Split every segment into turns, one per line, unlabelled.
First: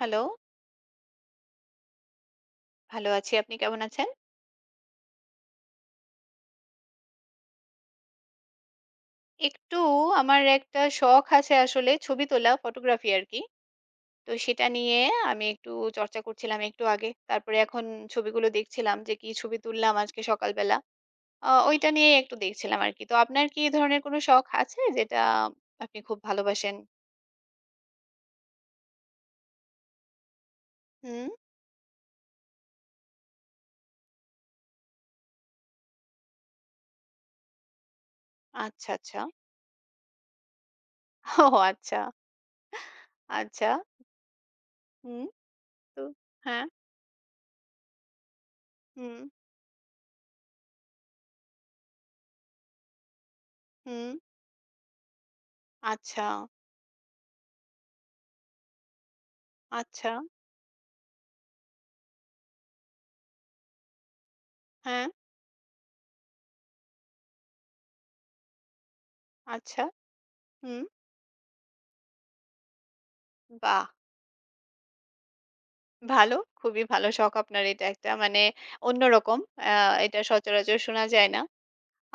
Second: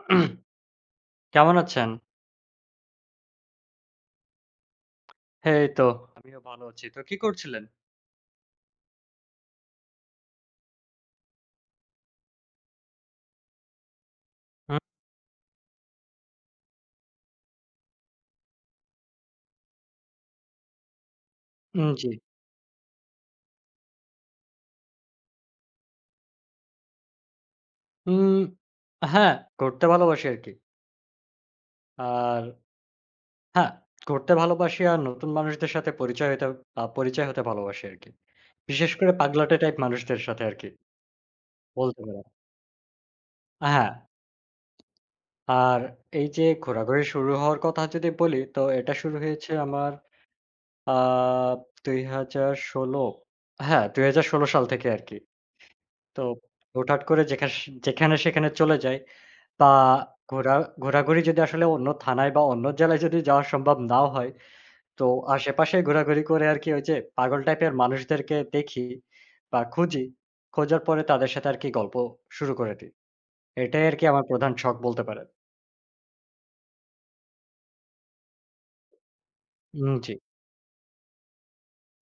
Hello,
উম, কেমন আছেন?
ভালো আছি। আপনি কেমন আছেন?
হ্যাঁ, এই তো আমিও ভালো আছি। তো কি করছিলেন?
একটু আমার একটা শখ আছে আসলে ছবি তোলা, ফটোগ্রাফি আরকি। তো সেটা
হুম।
নিয়ে আমি একটু চর্চা করছিলাম একটু আগে। তারপরে এখন ছবিগুলো দেখছিলাম যে কি ছবি তুললাম আজকে সকালবেলা।
উম
ওইটা
জি।
নিয়েই একটু দেখছিলাম আরকি। তো আপনার কি এই ধরনের কোনো শখ আছে যেটা আপনি খুব ভালোবাসেন?
উম হ্যাঁ, ঘুরতে ভালোবাসি আরকি।
হুম,
আর হ্যাঁ, ঘুরতে ভালোবাসি আর নতুন মানুষদের সাথে পরিচয় হইতে পরিচয় হতে ভালোবাসি আরকি। বিশেষ
আচ্ছা,
করে
আচ্ছা।
পাগলাটে টাইপ মানুষদের সাথে আরকি
ও,
বলতে
আচ্ছা,
পারেন।
আচ্ছা।
হ্যাঁ,
হুম,
আর
তো
এই যে
হ্যাঁ,
ঘোরাঘুরি শুরু হওয়ার কথা যদি বলি, তো এটা
হুম,
শুরু হয়েছে আমার আ ২০১৬ হ্যাঁ,
হুম,
২০১৬ সাল থেকে আরকি। তো
আচ্ছা,
হুটহাট করে যেখানে সেখানে চলে যাই বা
আচ্ছা,
ঘোরা ঘোরাঘুরি যদি আসলে অন্য থানায় বা অন্য জেলায় যদি যাওয়া সম্ভব নাও হয়, তো
হ্যাঁ,
আশেপাশে ঘোরাঘুরি করে আরকি ওই যে পাগল টাইপের মানুষদেরকে দেখি বা
আচ্ছা,
খুঁজি। খোঁজার
হুম,
পরে তাদের সাথে আরকি গল্প শুরু করে দিই।
বাহ!
এটাই আরকি আমার প্রধান শখ বলতে পারেন।
ভালো, খুবই ভালো শখ আপনার এটা একটা মানে অন্যরকম। আ
উম জি।
এটা সচরাচর শোনা যায় না।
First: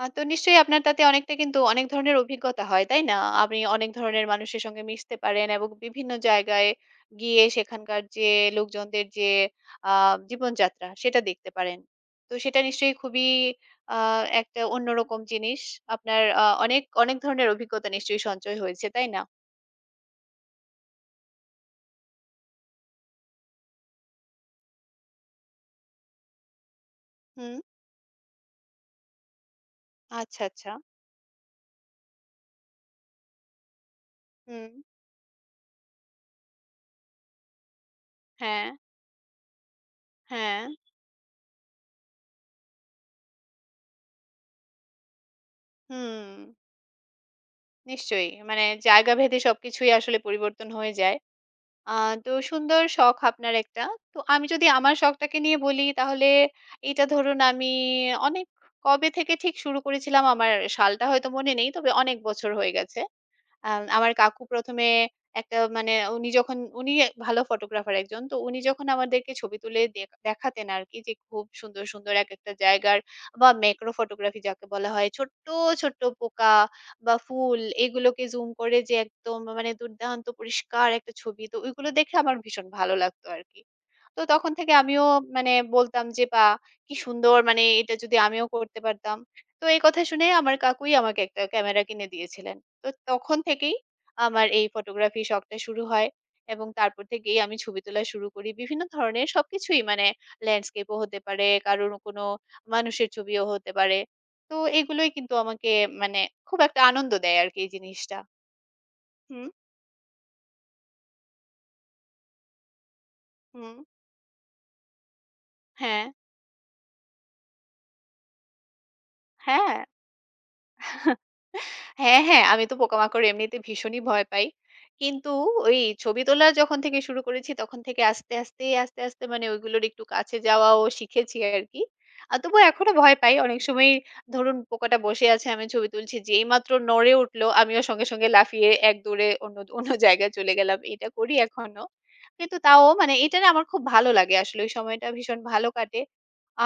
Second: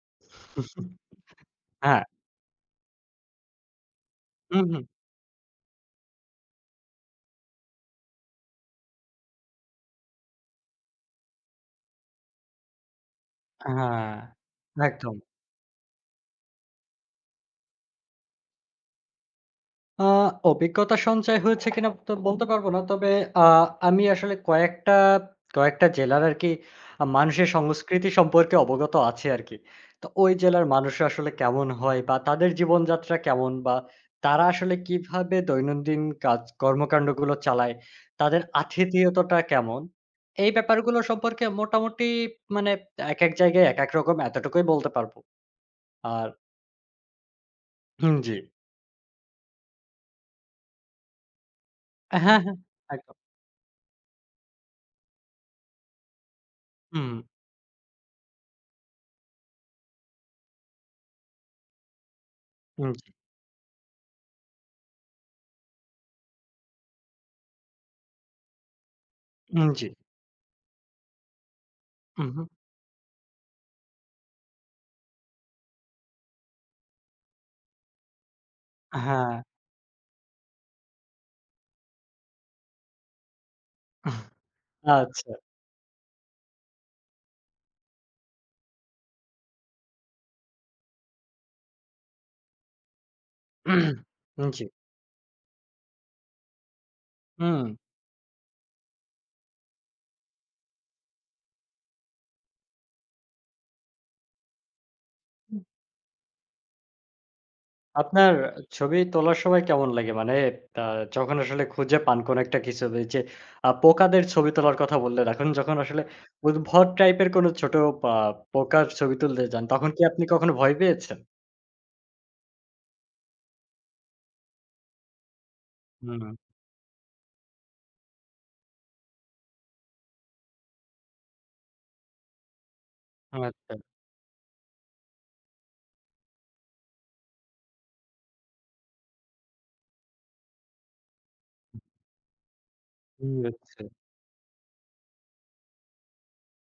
তো নিশ্চয়ই আপনার তাতে অনেকটা কিন্তু অনেক
হ্যাঁ।
ধরনের অভিজ্ঞতা হয়, তাই না? আপনি অনেক ধরনের মানুষের
হুম,
সঙ্গে
হুম।
মিশতে পারেন এবং বিভিন্ন জায়গায় গিয়ে সেখানকার যে লোকজনদের যে আ জীবনযাত্রা সেটা দেখতে পারেন। তো সেটা নিশ্চয়ই খুবই আ
হ্যাঁ,
একটা
একদম।
অন্যরকম জিনিস। আপনার অনেক, অনেক ধরনের অভিজ্ঞতা নিশ্চয়ই সঞ্চয় হয়েছে, তাই না?
আ অভিজ্ঞতা সঞ্চয় হয়েছে কিনা তো বলতে পারব না। তবে আ আমি আসলে কয়েকটা জেলার আরকি মানুষের
হুম,
সংস্কৃতি সম্পর্কে অবগত আছি আরকি। তো ওই
আচ্ছা,
জেলার
আচ্ছা।
মানুষরা আসলে কেমন হয় বা তাদের জীবনযাত্রা কেমন বা তারা
হুম,
আসলে কিভাবে দৈনন্দিন কাজ কর্মকান্ডগুলো চালায়, তাদের
হ্যাঁ,
আতিথেয়তাটা কেমন? এই
হ্যাঁ,
ব্যাপারগুলো সম্পর্কে মোটামুটি মানে একেক জায়গায় একেক রকম এতটুকুই বলতে পারব। আর
হুম।
হুম,
নিশ্চয়ই।
জি।
মানে জায়গা ভেদে সবকিছুই আসলে পরিবর্তন হয়ে যায়। আ তো
হ্যাঁ, হ্যাঁ।
সুন্দর
একদম।
শখ আপনার একটা। তো আমি যদি আমার শখটাকে নিয়ে বলি তাহলে এটা
হুম,
ধরুন আমি অনেক কবে থেকে ঠিক শুরু করেছিলাম আমার সালটা হয়তো মনে নেই। তবে অনেক বছর হয়ে
হুম,
গেছে।
জি,
আমার কাকু ১ম এ একটা মানে উনি যখন উনি ভালো ফটোগ্রাফার একজন। তো উনি যখন আমাদেরকে ছবি
হুম,
তুলে
জি।
দেখাতেন আরকি যে খুব সুন্দর, সুন্দর
হুম, হুম।
একেকটা জায়গার বা ম্যাক্রো ফটোগ্রাফি যাকে বলা হয়। ছোট্ট, ছোট্ট পোকা বা ফুল এগুলোকে জুম করে যে
হ্যাঁ,
একদম মানে দুর্দান্ত পরিষ্কার একটা ছবি। তো ওইগুলো দেখে আমার ভীষণ ভালো লাগতো আরকি। তো তখন থেকে আমিও
আচ্ছা।
মানে বলতাম যে, "বাহ! কি সুন্দর মানে এটা যদি আমিও করতে পারতাম।" তো এই কথা শুনে আমার কাকুই আমাকে একটা ক্যামেরা কিনে দিয়েছিলেন। তো তখন থেকেই আমার
জি।
এই ফটোগ্রাফি শখটা শুরু হয় এবং তারপর থেকেই আমি
হুম।
ছবি তোলা শুরু করি। বিভিন্ন ধরনের সবকিছুই মানে ল্যান্ডস্কেপও হতে পারে, কারোর কোনো মানুষের ছবিও হতে পারে। তো এগুলোই কিন্তু আমাকে মানে খুব একটা আনন্দ দেয় আরকি এই জিনিসটা।
আপনার ছবি তোলার
হুম,
সময় কেমন লাগে? মানে আ যখন আসলে খুঁজে পান কোন একটা কিছু এই যে
হুম।
পোকাদের ছবি তোলার কথা বললেন। এখন যখন আসলে
হ্যাঁ,
উদ্ভট টাইপের কোন ছোট পা পোকার ছবি তুলতে যান,
হ্যাঁ।
তখন কি আপনি কখনো ভয় পেয়েছেন?
হ্যাঁ, হ্যাঁ, আমি তো পোকামাকড় এমনিতে ভীষণই ভয় পাই। কিন্তু ওই
হুম,
ছবি তোলা যখন থেকে শুরু করেছি তখন থেকে আস্তে, আস্তে, আস্তে, আস্তে মানে ওইগুলোর একটু কাছে যাওয়াও শিখেছি আরকি। তবুও এখনো ভয় পাই। অনেক
আচ্ছা
সময় ধরুন পোকাটা বসে আছে, আমি ছবি তুলছি। যেই মাত্র নড়ে উঠলো, আমিও সঙ্গে, সঙ্গে লাফিয়ে এক দৌড়ে অন্য, অন্য জায়গায় চলে গেলাম। এটা করি এখনো। কিন্তু তাও মানে এটা না আমার খুব
বুঝছি।
ভালো লাগে আসলে। ওই সময়টা ভীষণ ভালো কাটে।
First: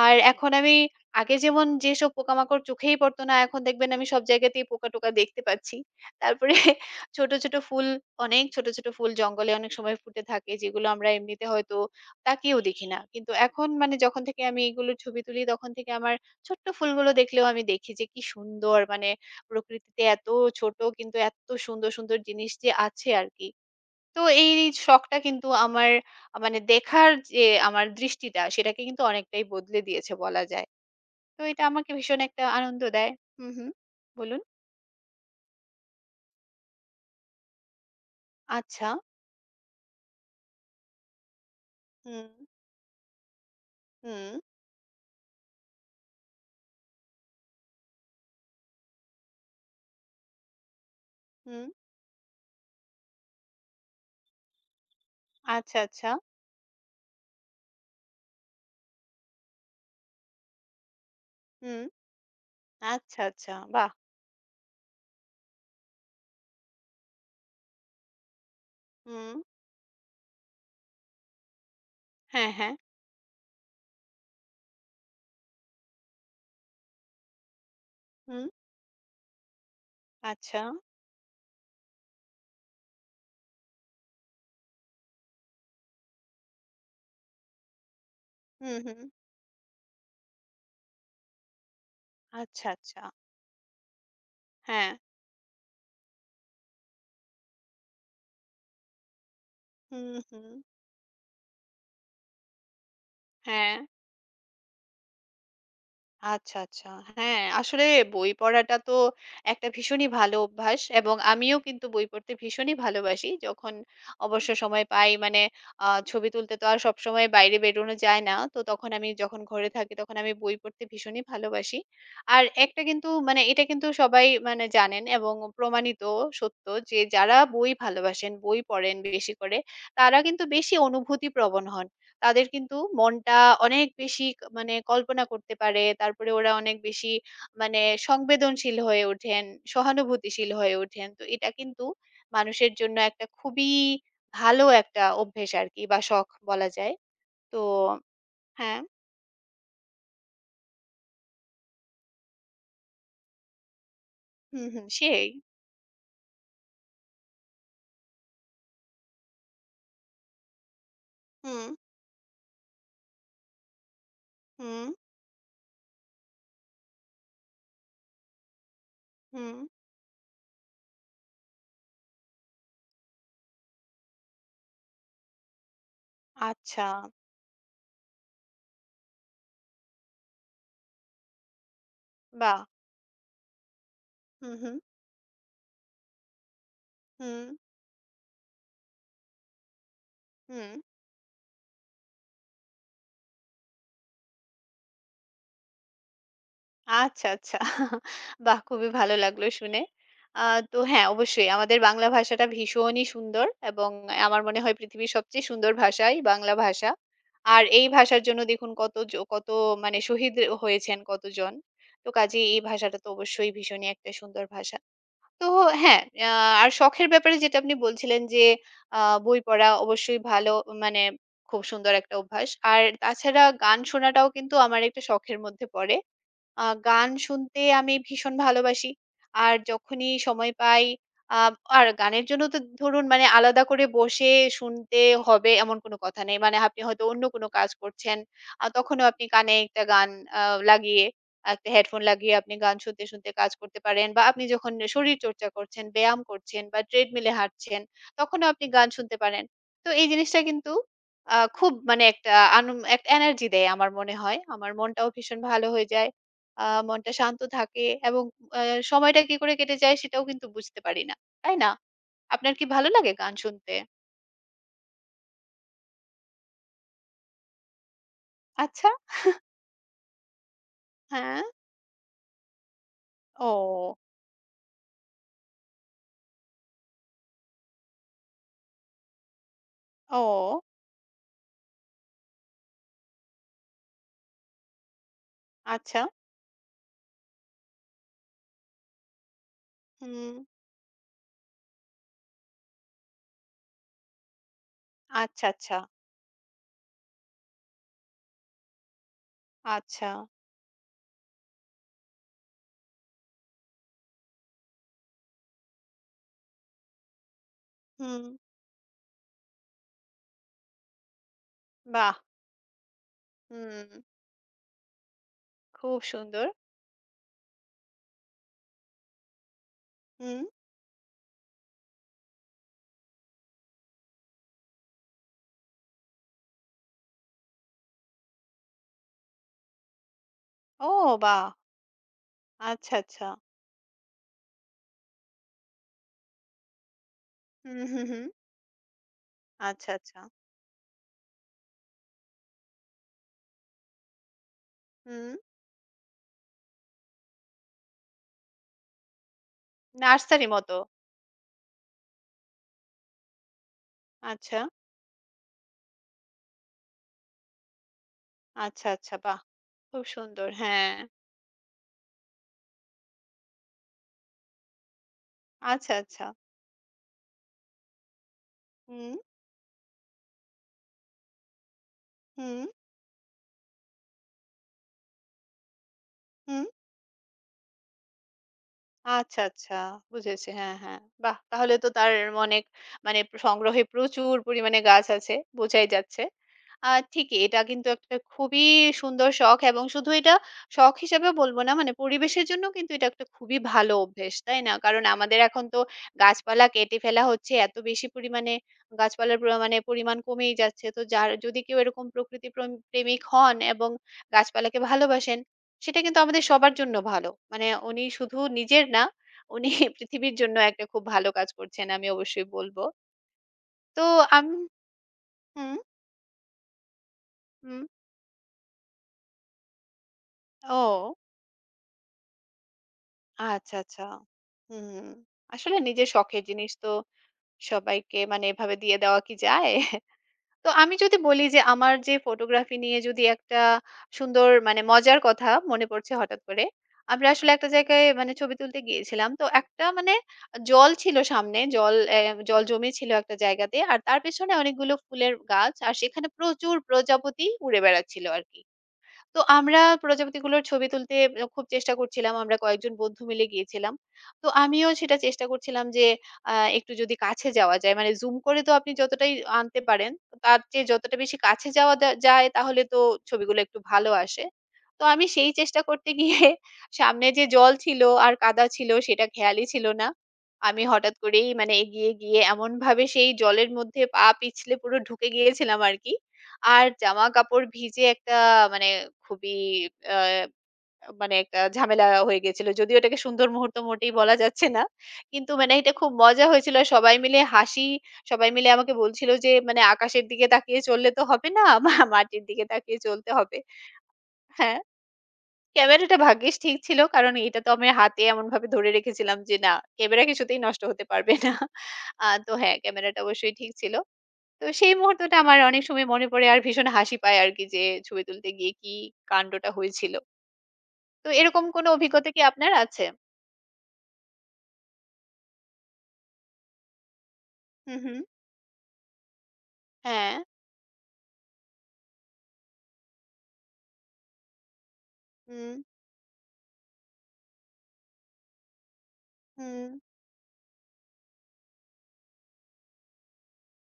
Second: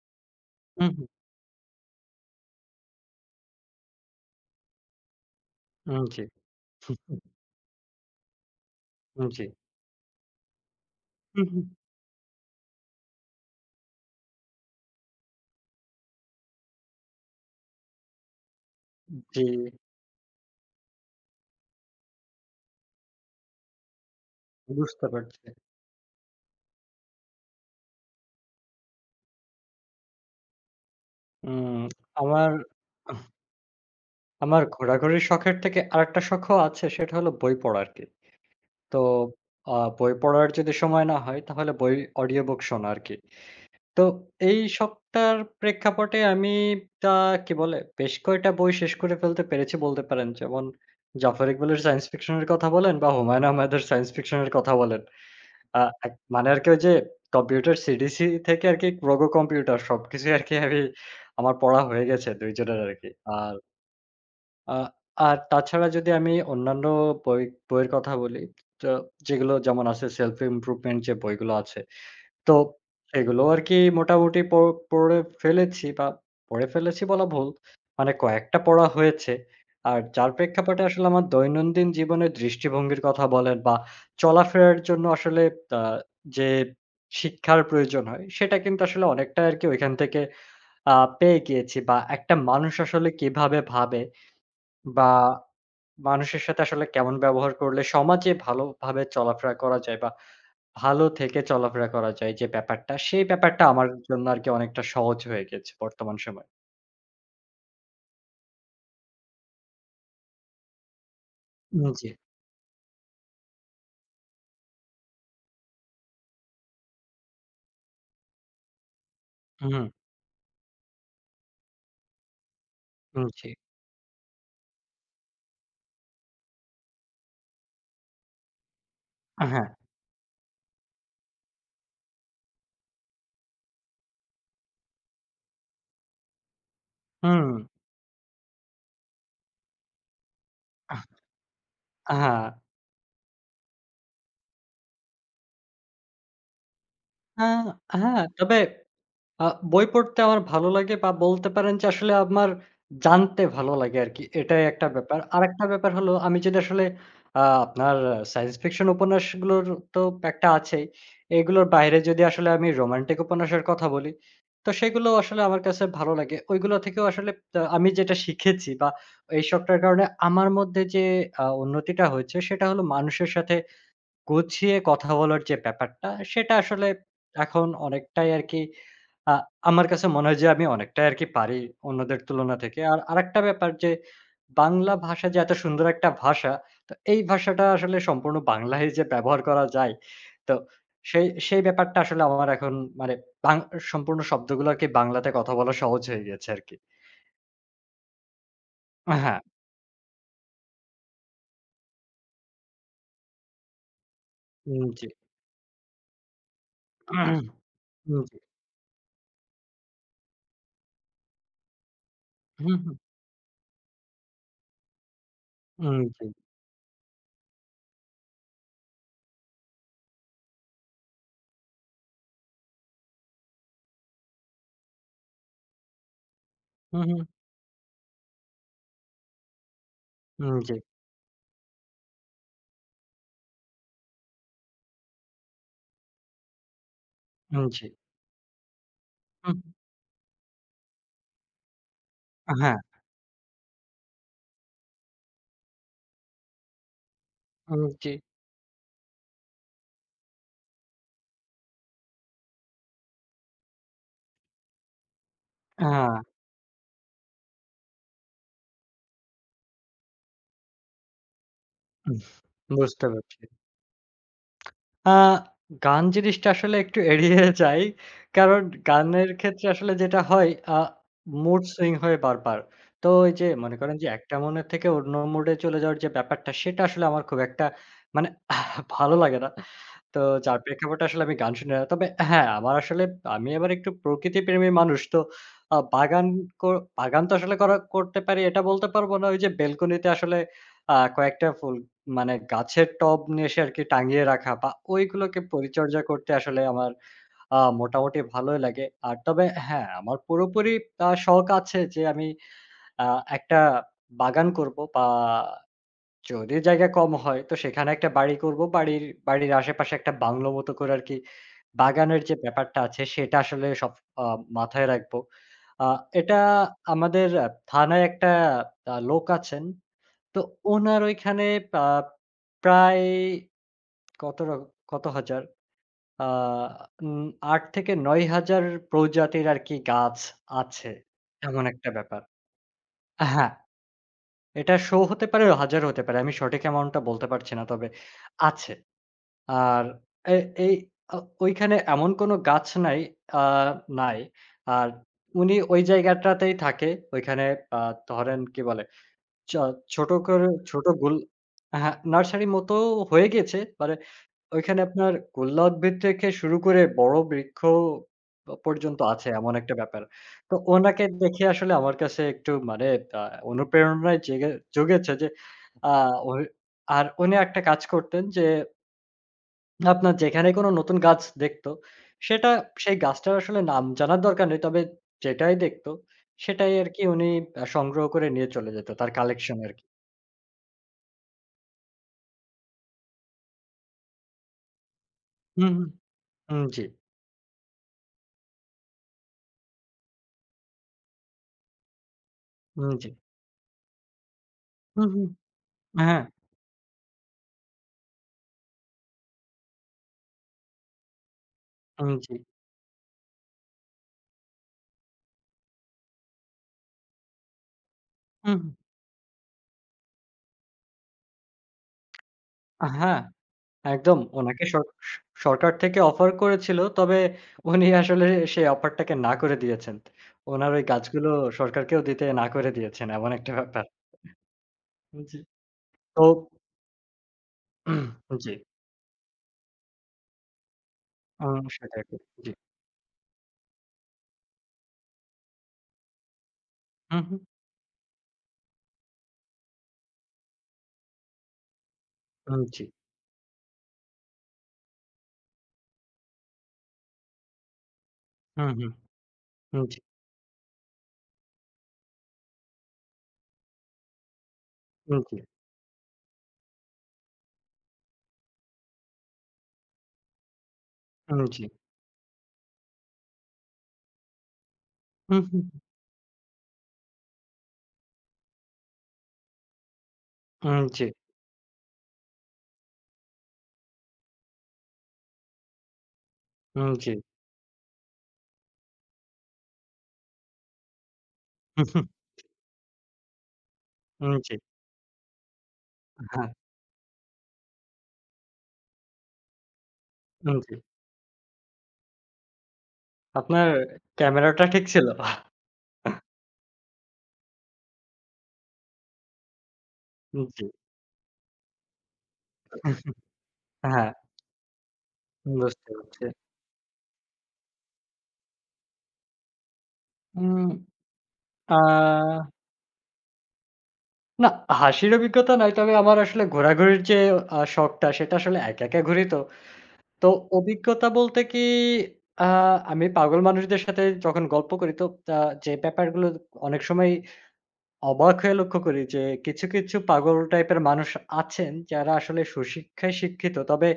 আর এখন আমি
হুম, হুম,
আগে যেমন যেসব পোকামাকড় চোখেই পড়তো না, এখন দেখবেন আমি সব জায়গাতেই পোকা-টোকা দেখতে পাচ্ছি।
জি,
তারপরে ছোট, ছোট ফুল, অনেক ছোট, ছোট ফুল
জি,
জঙ্গলে অনেক সময় ফুটে থাকে, যেগুলো আমরা
হুম,
এমনিতে
হুম,
হয়তো তাকিয়েও দেখি না। কিন্তু এখন মানে যখন থেকে আমি এগুলোর ছবি তুলি, তখন থেকে আমার ছোট্ট ফুলগুলো দেখলেও আমি দেখি যে কি সুন্দর মানে
জি,
প্রকৃতিতে এত ছোট কিন্তু এত সুন্দর, সুন্দর জিনিস যে আছে আরকি। তো এই
বুঝতে
শখটা
পারছি।
কিন্তু আমার মানে দেখার যে আমার দৃষ্টিটা, সেটাকে কিন্তু অনেকটাই বদলে দিয়েছে বলা যায়। তো এটা
উম
আমাকে ভীষণ একটা
আমার
আনন্দ দেয়। হুম, হুম। বলুন।
আমার ঘোরাঘুরির শখের থেকে আরেকটা শখও আছে সেটা হলো বই পড়া আরকি।
আচ্ছা।
তো বই পড়ার যদি সময় না হয় তাহলে বই
হুম,
অডিও বুক শোনা আরকি। তো
হুম,
এই শখটার প্রেক্ষাপটে আমি তা কি বলে বেশ কয়টা বই শেষ করে ফেলতে পেরেছি বলতে পারেন। যেমন জাফর
হুম।
ইকবালের সায়েন্স ফিকশন এর কথা বলেন বা হুমায়ুন আহমেদের সায়েন্স ফিকশন এর কথা বলেন।
আচ্ছা,
আ
আচ্ছা।
এক মানে আরকি ওই যে কম্পিউটার সিডিসি থেকে আরকি রোগো কম্পিউটার সবকিছুই আরকি আমার পড়া
হুম।
হয়ে গেছে ২ জনের আরকি।
আচ্ছা,
আ
আচ্ছা। বাহ!
আ আর তাছাড়া যদি আমি অন্যান্য বই বইয়ের কথা বলি, তো
হুম।
যেগুলো যেমন আছে self improvement যে বইগুলো আছে,
হ্যাঁ,
তো
হ্যাঁ।
সেগুলো আরকি মোটামুটি পড়ে ফেলেছি বা পড়ে ফেলেছি বলা ভুল। মানে
হুম।
কয়েকটা পড়া হয়েছে। আর যার
আচ্ছা।
প্রেক্ষাপটে আসলে আমার দৈনন্দিন জীবনের দৃষ্টিভঙ্গির কথা বলেন বা চলাফেরার জন্য আসলে আ যে শিক্ষার প্রয়োজন হয়, সেটা
হুম,
কিন্তু
হুম।
আসলে অনেকটাই আরকি ওইখান থেকে আ পেয়ে গিয়েছি বা একটা
আচ্ছা,
মানুষ
আচ্ছা।
আসলে কিভাবে ভাবে
হ্যাঁ।
বা মানুষের সাথে আসলে কেমন ব্যবহার করলে সমাজে ভালোভাবে চলাফেরা করা যায়
হুম,
বা
হুম।
ভালো থেকে চলাফেরা করা যায় যে ব্যাপারটা, সেই ব্যাপারটা
হ্যাঁ।
আমার জন্য আরকি অনেকটা সহজ হয়ে গেছে বর্তমান সময়ে।
আচ্ছা, আচ্ছা। হ্যাঁ, আসলে বই পড়াটা তো একটা ভীষণই ভালো অভ্যাস এবং আমিও
উম
কিন্তু বই
জি।
পড়তে ভীষণই ভালোবাসি। যখন অবসর সময় পাই মানে ছবি তুলতে তো আর সবসময় বাইরে বেরোনো যায় না। তো তখন আমি যখন ঘরে
হুম,
থাকি তখন আমি বই পড়তে ভীষণই ভালোবাসি। আর একটা কিন্তু
হুম,
মানে
জি।
এটা কিন্তু সবাই মানে জানেন এবং প্রমাণিত সত্য যে যারা বই ভালোবাসেন, বই পড়েন বেশি করে
হ্যাঁ।
তারা কিন্তু বেশি অনুভূতিপ্রবণ হন। তাদের কিন্তু মনটা অনেক বেশি মানে কল্পনা করতে পারে। তারপরে ওরা অনেক বেশি
হুম।
মানে সংবেদনশীল হয়ে ওঠেন, সহানুভূতিশীল হয়ে
আহ
ওঠেন। তো এটা কিন্তু
হ্যাঁ।
মানুষের জন্য একটা খুবই ভালো একটা অভ্যেস আরকি বা শখ বলা যায়।
আ
তো
হ্যাঁ, তবে
হ্যাঁ,
আ বই পড়তে আমার ভালো লাগে বা বলতে পারেন যে আসলে আমার জানতে ভালো লাগে আরকি। এটাই
হুম, হুম,
একটা ব্যাপার।
সেই।
আরেকটা ব্যাপার হলো আমি যদি আসলে আপনার সায়েন্স ফিকশন উপন্যাসগুলোর তো একটা আছেই।
হুম,
এগুলোর বাইরে যদি আসলে আমি রোমান্টিক উপন্যাসের কথা বলি, তো
হুম,
সেগুলো আসলে আমার কাছে ভালো লাগে। ওইগুলো থেকেও আসলে আমি যেটা শিখেছি বা এই
হুম।
শখটার কারণে আমার মধ্যে যে উন্নতিটা হয়েছে সেটা হলো মানুষের সাথে গুছিয়ে কথা বলার যে ব্যাপারটা সেটা আসলে
আচ্ছা,
এখন অনেকটাই আরকি আ আমার কাছে মনে হয় যে আমি অনেকটাই আরকি পারি অন্যদের তুলনা
বাহ!
থেকে। আর আরেকটা ব্যাপার যে
হুম, হুম,
বাংলা ভাষা যে এত সুন্দর একটা ভাষা, তো এই
হুম,
ভাষাটা আসলে সম্পূর্ণ বাংলায় যে ব্যবহার করা যায়, তো
হুম।
সেই সেই ব্যাপারটা আসলে আমার এখন মানে বাং সম্পূর্ণ শব্দগুলোকে বাংলাতে কথা বলা সহজ হয়ে গেছে আরকি।
আচ্ছা, আচ্ছা। বাহ! খুবই ভালো
হ্যাঁ,
লাগলো শুনে। আ তো হ্যাঁ, অবশ্যই আমাদের বাংলা ভাষাটা ভীষণই সুন্দর এবং আমার মনে হয়
উম জি।
পৃথিবীর সবচেয়ে সুন্দর ভাষাই বাংলা ভাষা। আর এই
উম
ভাষার
জি।
জন্য দেখুন কত মানে শহীদ হয়েছেন কতজন। তো কাজেই এই
হুম, হুম।
ভাষাটা তো অবশ্যই ভীষণই একটা সুন্দর ভাষা। তো
উম
হ্যাঁ,
জি।
আ আর শখের ব্যাপারে যেটা আপনি বলছিলেন যে আ বই পড়া অবশ্যই ভালো মানে খুব সুন্দর একটা অভ্যাস। আর তাছাড়া গান শোনাটাও কিন্তু আমার একটা শখের মধ্যে পড়ে।
হুম,
গান
হুম।
শুনতে আমি ভীষণ ভালোবাসি। আর যখনই সময়
উম জি।
পাই আ আর গানের জন্য তো ধরুন মানে আলাদা করে বসে শুনতে হবে এমন কোনো কথা নেই। মানে আপনি হয়তো অন্য কোনো
উম
কাজ
জি।
করছেন। তখনও আপনি কানে
হুম।
একটা গান আ লাগিয়ে, একটা হেডফোন লাগিয়ে আপনি
হ্যাঁ।
গান শুনতে, শুনতে কাজ করতে পারেন বা আপনি যখন শরীরচর্চা করছেন, ব্যায়াম করছেন বা ট্রেডমিলে
উম
হাঁটছেন,
জি।
তখনও আপনি গান শুনতে পারেন। তো এই জিনিসটা কিন্তু খুব মানে একটা একটা এনার্জি দেয় আমার মনে হয়। আমার মনটাও ভীষণ ভালো হয়ে যায়।
হ্যাঁ।
আ মনটা শান্ত থাকে এবং আ সময়টা কি করে কেটে যায় সেটাও কিন্তু বুঝতে পারি না। তাই না? আপনার কি ভালো
বুঝতে
লাগে গান
পারছি।
শুনতে?
আ গান জিনিসটা আসলে একটু এড়িয়ে যাই। কারণ
আচ্ছা,
গানের ক্ষেত্রে আসলে যেটা হয়
হ্যাঁ।
মুড সুইং হয় বারবার। তো ওই যে মনে করেন
ও,
যে একটা মনের থেকে অন্য মুডে চলে যাওয়ার যে ব্যাপারটা সেটা আসলে আমার খুব একটা মানে আহ, ভালো লাগে না। তো যার
ও
প্রেক্ষাপটে আসলে আমি গান শুনি না। তবে হ্যাঁ, আমার আসলে আমি আবার একটু প্রকৃতিপ্রেমী মানুষ। তো আ
আচ্ছা।
বাগান ক বাগান তো আসলে করা করতে পারি এটা বলতে পারব না। ওই যে বেলকনিতে
হুম।
আসলে কয়েকটা ফুল মানে গাছের টব নিয়ে এসে আরকি টাঙিয়ে রাখা বা ওইগুলোকে
আচ্ছা, আচ্ছা,
পরিচর্যা করতে আসলে আমার মোটামুটি ভালোই লাগে। আর তবে হ্যাঁ,
আচ্ছা।
আমার পুরোপুরি শখ আছে যে আমি আ একটা বাগান করব বা যদি জায়গা কম হয় তো সেখানে একটা
হুম।
বাড়ি করব। বাড়ির বাড়ির আশেপাশে একটা বাংলো মতো করে আরকি
বাহ!
বাগানের যে ব্যাপারটা আছে সেটা আসলে সব
হুম।
আ মাথায় রাখবো। আ
খুব
এটা
সুন্দর।
আমাদের আহ, থানায় একটা লোক আছেন। তো
হুম।
উনার ওইখানে আ প্রায় কত র কত হাজার? আ উম ৮,০০০-৯,০০০ প্রজাতির আরকি গাছ আছে।
ও, বাহ!
এমন একটা ব্যাপার।
আচ্ছা, আচ্ছা।
হ্যাঁ, এটা শো হতে পারে, হাজার হতে পারে। আমি সঠিক অ্যামাউন্টটা বলতে পারছি না।
হুম,
তবে
হুম, হুম।
আছে। আর
আচ্ছা, আচ্ছা।
এ এই আ ওইখানে এমন কোনো গাছ নাই আ নাই। আর
হুম।
উনি ওই জায়গাটাতেই থাকে। ওইখানে আ ধরেন কি বলে? চ ছোট করে
নার্সারি মতো।
ছোট গুল হ্যাঁ, নার্সারি মতো হয়ে গেছে। মানে
আচ্ছা,
ওইখানে আপনার গোল্লা উদ্ভিদ থেকে শুরু করে বড় বৃক্ষ
আচ্ছা,
পর্যন্ত
আচ্ছা।
আছে
বাহ!
এমন একটা ব্যাপার।
খুব সুন্দর।
তো
হ্যাঁ।
ওনাকে দেখে আসলে আমার কাছে একটু মানে আ অনুপ্রেরণায় জুগেছে যে আ
আচ্ছা, আচ্ছা।
ওই আর উনি একটা কাজ করতেন যে
হুম,
আপনার যেখানে কোনো নতুন গাছ দেখতো, সেটা
হুম,
সেই গাছটার আসলে নাম জানার দরকার নেই। তবে যেটাই দেখতো,
হুম।
সেটাই আরকি উনি সংগ্রহ করে নিয়ে চলে যেত তার
আচ্ছা,
কালেকশন
আচ্ছা,
আরকি।
বুঝেছি। হ্যাঁ, হ্যাঁ। বাহ! তাহলে তো তার অনেক মানে সংগ্রহে প্রচুর পরিমাণে গাছ আছে
হুম, হুম।
বোঝাই যাচ্ছে।
হুম, জি,
আ ঠিকই। এটা কিন্তু একটা খুবই সুন্দর শখ এবং শুধু এটা শখ হিসেবে বলব না মানে পরিবেশের জন্য কিন্তু
হুম,
এটা
জি।
একটা খুবই ভালো অভ্যেস, তাই না? কারণ
হুম, হুম।
আমাদের এখন তো
হ্যাঁ,
গাছপালা কেটে ফেলা হচ্ছে এত বেশি পরিমাণে গাছপালার মানে পরিমাণ কমেই যাচ্ছে। তো যার যদি কেউ এরকম
হুম, জি।
প্রকৃতি প্রেমিক হন এবং গাছপালাকে ভালোবাসেন, সেটা কিন্তু আমাদের সবার জন্য ভালো। মানে উনি শুধু
হুম, হুম।
নিজের না, উনি পৃথিবীর জন্য একটা খুব ভালো কাজ করছেন আমি অবশ্যই বলব।
হ্যাঁ,
তো
একদম।
আম
উনাকে সর স সরকার
হুম,
থেকে অফার করেছিল। তবে
হুম।
উনি আসলে সেই অফারটাকে না করে দিয়েছেন। উনার ওই
ও।
গাছগুলো সরকারকেও দিতে না করে দিয়েছেন। এমন একটা
আচ্ছা,
ব্যাপার।
আচ্ছা। হুম,
জি।
আসলে নিজের
তো
শখের জিনিস তো
উম,
সবাইকে মানে
জি।
এভাবে দিয়ে দেওয়া কি যায়? তো আমি যদি বলি
আ
যে আমার
সেটা
যে
আরকি। জি।
ফটোগ্রাফি নিয়ে যদি একটা সুন্দর মানে মজার কথা মনে পড়ছে হঠাৎ করে।
হুম,
আমরা
হুম।
আসলে একটা জায়গায় মানে ছবি তুলতে গিয়েছিলাম। তো একটা মানে জল ছিল সামনে,
উম
জল
জি।
জমেছিল একটা জায়গাতে। আর তার পেছনে অনেকগুলো ফুলের গাছ। আর সেখানে প্রচুর প্রজাপতি উড়ে বেড়াচ্ছিল আরকি।
হুম, হুম।
তো আমরা
উম জি,
প্রজাপতিগুলোর ছবি তুলতে খুব চেষ্টা করছিলাম। আমরা কয়েকজন বন্ধু মিলে গিয়েছিলাম। তো আমিও সেটা
উম জি,
চেষ্টা করছিলাম যে আ একটু যদি কাছে যাওয়া যায়, মানে জুম করে তো আপনি যতটাই আনতে পারেন, তার চেয়ে যতটা বেশি
উম জি।
কাছে যাওয়া যায় তাহলে তো ছবিগুলো একটু ভালো আসে। তো আমি
হুম,
সেই
হুম,
চেষ্টা করতে গিয়ে সামনে যে জল ছিল আর কাদা ছিল সেটা খেয়ালই ছিল না।
উম
আমি
জি,
হঠাৎ করেই মানে এগিয়ে গিয়ে এমনভাবে সেই জলের মধ্যে পা পিছলে পুরো ঢুকে গিয়েছিলাম আরকি। আর
উম জি,
জামা-কাপড় ভিজে একটা মানে খুবই আ মানে একটা
হুম, হুম,
ঝামেলা হয়ে গিয়েছিল। যদিও এটাকে সুন্দর মুহূর্ত মোটেই
উম
বলা
জি।
যাচ্ছে না। কিন্তু মানে এটা খুব মজা
হ্যাঁ,
হয়েছিল। আর সবাই মিলে হাসি, সবাই মিলে আমাকে বলছিল যে মানে আকাশের দিকে
উম জি।
তাকিয়ে চললে তো হবে না, মাটির দিকে তাকিয়ে চলতে হবে।
আপনার ক্যামেরাটা
হ্যাঁ,
ঠিক ছিল?
ক্যামেরাটা ভাগ্যিস ঠিক ছিল। কারণ এটা তো আমি হাতে এমনভাবে ধরে রেখেছিলাম যে না ক্যামেরা
উম
কিছুতেই
জি,
নষ্ট হতে পারবে না। তো হ্যাঁ, ক্যামেরাটা অবশ্যই ঠিক ছিল।
হ্যাঁ,
তো সেই মুহূর্তটা আমার অনেক
বুঝতে
সময়
পারছি।
মনে পড়ে আর ভীষণ হাসি পায় আরকি যে ছবি তুলতে গিয়ে কি কান্ডটা হয়েছিল।
উম
তো এরকম কোনো অভিজ্ঞতা কি
আ
আপনার আছে?
না, হাসির অভিজ্ঞতা নয়। তবে আমার আসলে ঘোরাঘুরির যে
হু,
শখটা
হু।
সেটা আসলে একা, একা ঘুরি তো। তো
হ্যাঁ।
অভিজ্ঞতা বলতে কি আ আমি পাগল মানুষদের সাথে যখন গল্প করি তো আ যে
হুম,
ব্যাপারগুলো অনেক সময় অবাক হয়ে লক্ষ্য করি যে কিছু,
হুম,
কিছু পাগল টাইপের মানুষ আছেন যারা আসলে সুশিক্ষায় শিক্ষিত। তবে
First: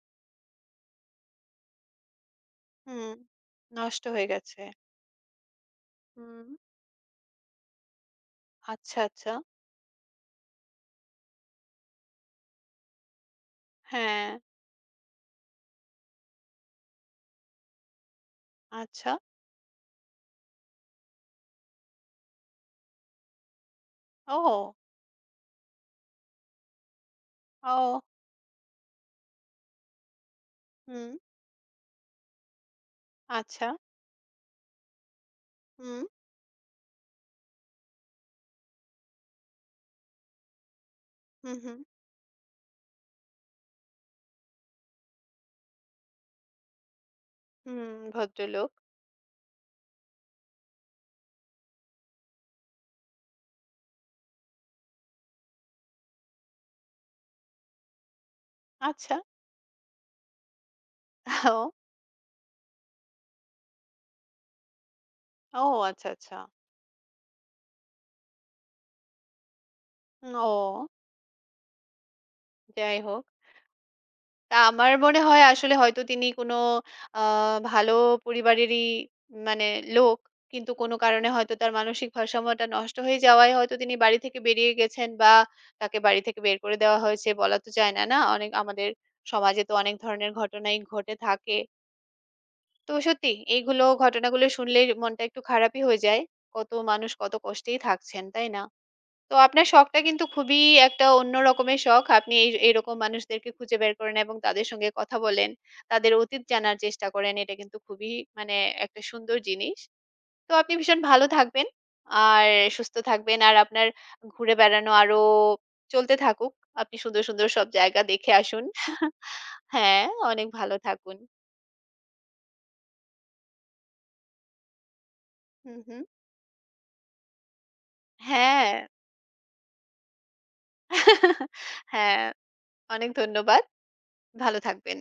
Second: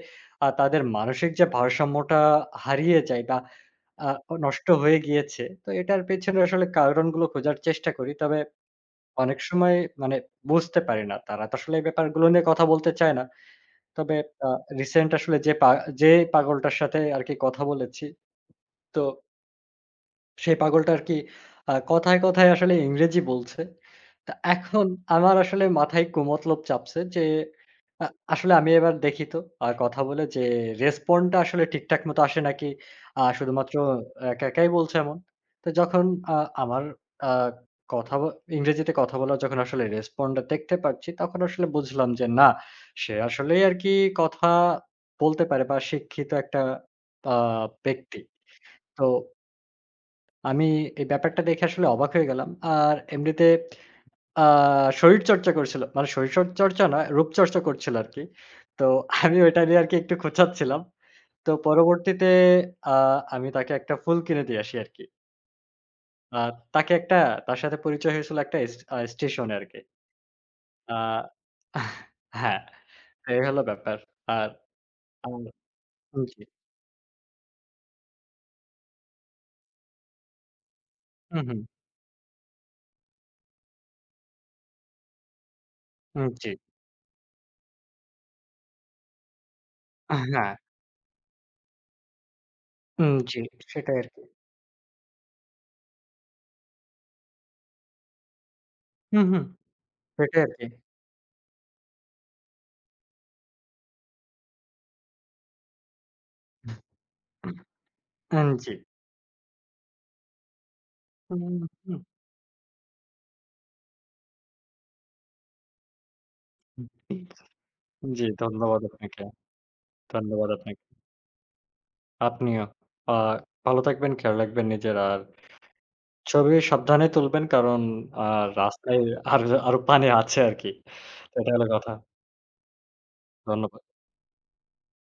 তাদের মানসিক যে ভারসাম্যটা হারিয়ে
হুম।
যায় বা
নষ্ট
আ
হয়ে গেছে।
নষ্ট হয়ে গিয়েছে। তো এটার পেছনে
হুম।
আসলে কারণগুলো খোঁজার চেষ্টা করি। তবে
আচ্ছা, আচ্ছা।
অনেক সময় মানে বুঝতে পারি না। তারা তো আসলে এই ব্যাপারগুলো নিয়ে কথা বলতে চায় না। তবে
হ্যাঁ।
আ রিসেন্ট আসলে যে পাগলটার সাথে আরকি কথা বলেছি তো
আচ্ছা।
সেই পাগলটা আরকি কথায়, কথায় আসলে ইংরেজি বলছে। তা
ও!
এখন আমার আসলে মাথায় কুমতলব চাপছে যে
ও!
আ আসলে আমি এবার দেখি তো কথা বলে যে
হুম।
রেসপন্ড টা আসলে ঠিকঠাক মতো আসে নাকি
আচ্ছা।
শুধুমাত্র একা একাই বলছে এমন। তো
হুম,
যখন আ আমার আ কথা ব ইংরেজিতে কথা বলার যখন আসলে রেসপন্ড টা দেখতে পারছি তখন
হুম,
আসলে
হুম,
বুঝলাম যে না, সে আসলেই আরকি কথা বলতে পারে বা শিক্ষিত একটা আ
হুম।
ব্যক্তি।
ভদ্রলোক।
তো আমি এই ব্যাপারটা দেখে আসলে অবাক হয়ে গেলাম। আর এমনিতে আ শরীরচর্চা করছিল। মানে শরীরচর্চা নয়, রূপচর্চা করছিল আরকি। তো
আচ্ছা।
আমি ওইটা নিয়ে আরকি একটু খোঁচাচ্ছিলাম। তো
ও!
পরবর্তীতে আ আমি তাকে একটা ফুল কিনে দিয়ে আসি আরকি।
ও, আচ্ছা, আচ্ছা।
আ তাকে একটা তার সাথে পরিচয় হয়েছিল একটা এস আ স্টেশনে আরকি।
ও!
আ হ্যাঁ,
যাই হোক।
এই হলো ব্যাপার। আর
তা আমার মনে
আম
হয় আসলে হয়তো তিনি
জি।
কোনো আ ভালো পরিবারেরই মানে লোক। কিন্তু কোনো কারণে
হু, হু,
হয়তো তার মানসিক ভারসাম্যটা নষ্ট হয়ে যাওয়ায় হয়তো তিনি বাড়ি থেকে বেরিয়ে গেছেন বা তাকে বাড়ি
হুম,
থেকে
জি।
বের করে দেওয়া হয়েছে বলা তো যায় না, না? অনেক আমাদের সমাজে তো অনেক ধরনের
হ্যাঁ,
ঘটনাই ঘটে থাকে। তো
উম
সত্যি
জি,
এইগুলো
সেটাই আরকি।
ঘটনাগুলো শুনলেই মনটা একটু খারাপই হয়ে যায়। কত মানুষ কত কষ্টেই থাকছেন, তাই না?
হু,
তো
হু,
আপনার শখটা কিন্তু
সেটাই
খুবই
আরকি।
একটা অন্য রকমের শখ। আপনি এই এরকম মানুষদেরকে খুঁজে বের করেন এবং তাদের সঙ্গে কথা বলেন। তাদের অতীত জানার চেষ্টা করেন। এটা কিন্তু খুবই
উম
মানে
জি।
একটা সুন্দর জিনিস। তো আপনি ভীষণ ভালো
হুম,
থাকবেন
হুম,
আর সুস্থ থাকবেন। আর আপনার ঘুরে বেড়ানো আরো চলতে থাকুক। আপনি
হুম।
সুন্দর, সুন্দর সব জায়গা
জি,
দেখে আসুন।
ধন্যবাদ আপনাকে।
হ্যাঁ, অনেক
ধন্যবাদ
ভালো
আপনাকে।
থাকুন।
আপনিও। আ ভালো থাকবেন, খেয়াল রাখবেন নিজের। আর
হুম, হুম।
ছবি সাবধানে তুলবেন কারণ আ
হ্যাঁ,
রাস্তায় আর আরো পানি আছে আরকি। তো এটা হলো কথা।
হ্যাঁ, অনেক ধন্যবাদ।
ধন্যবাদ।
ভালো থাকবেন।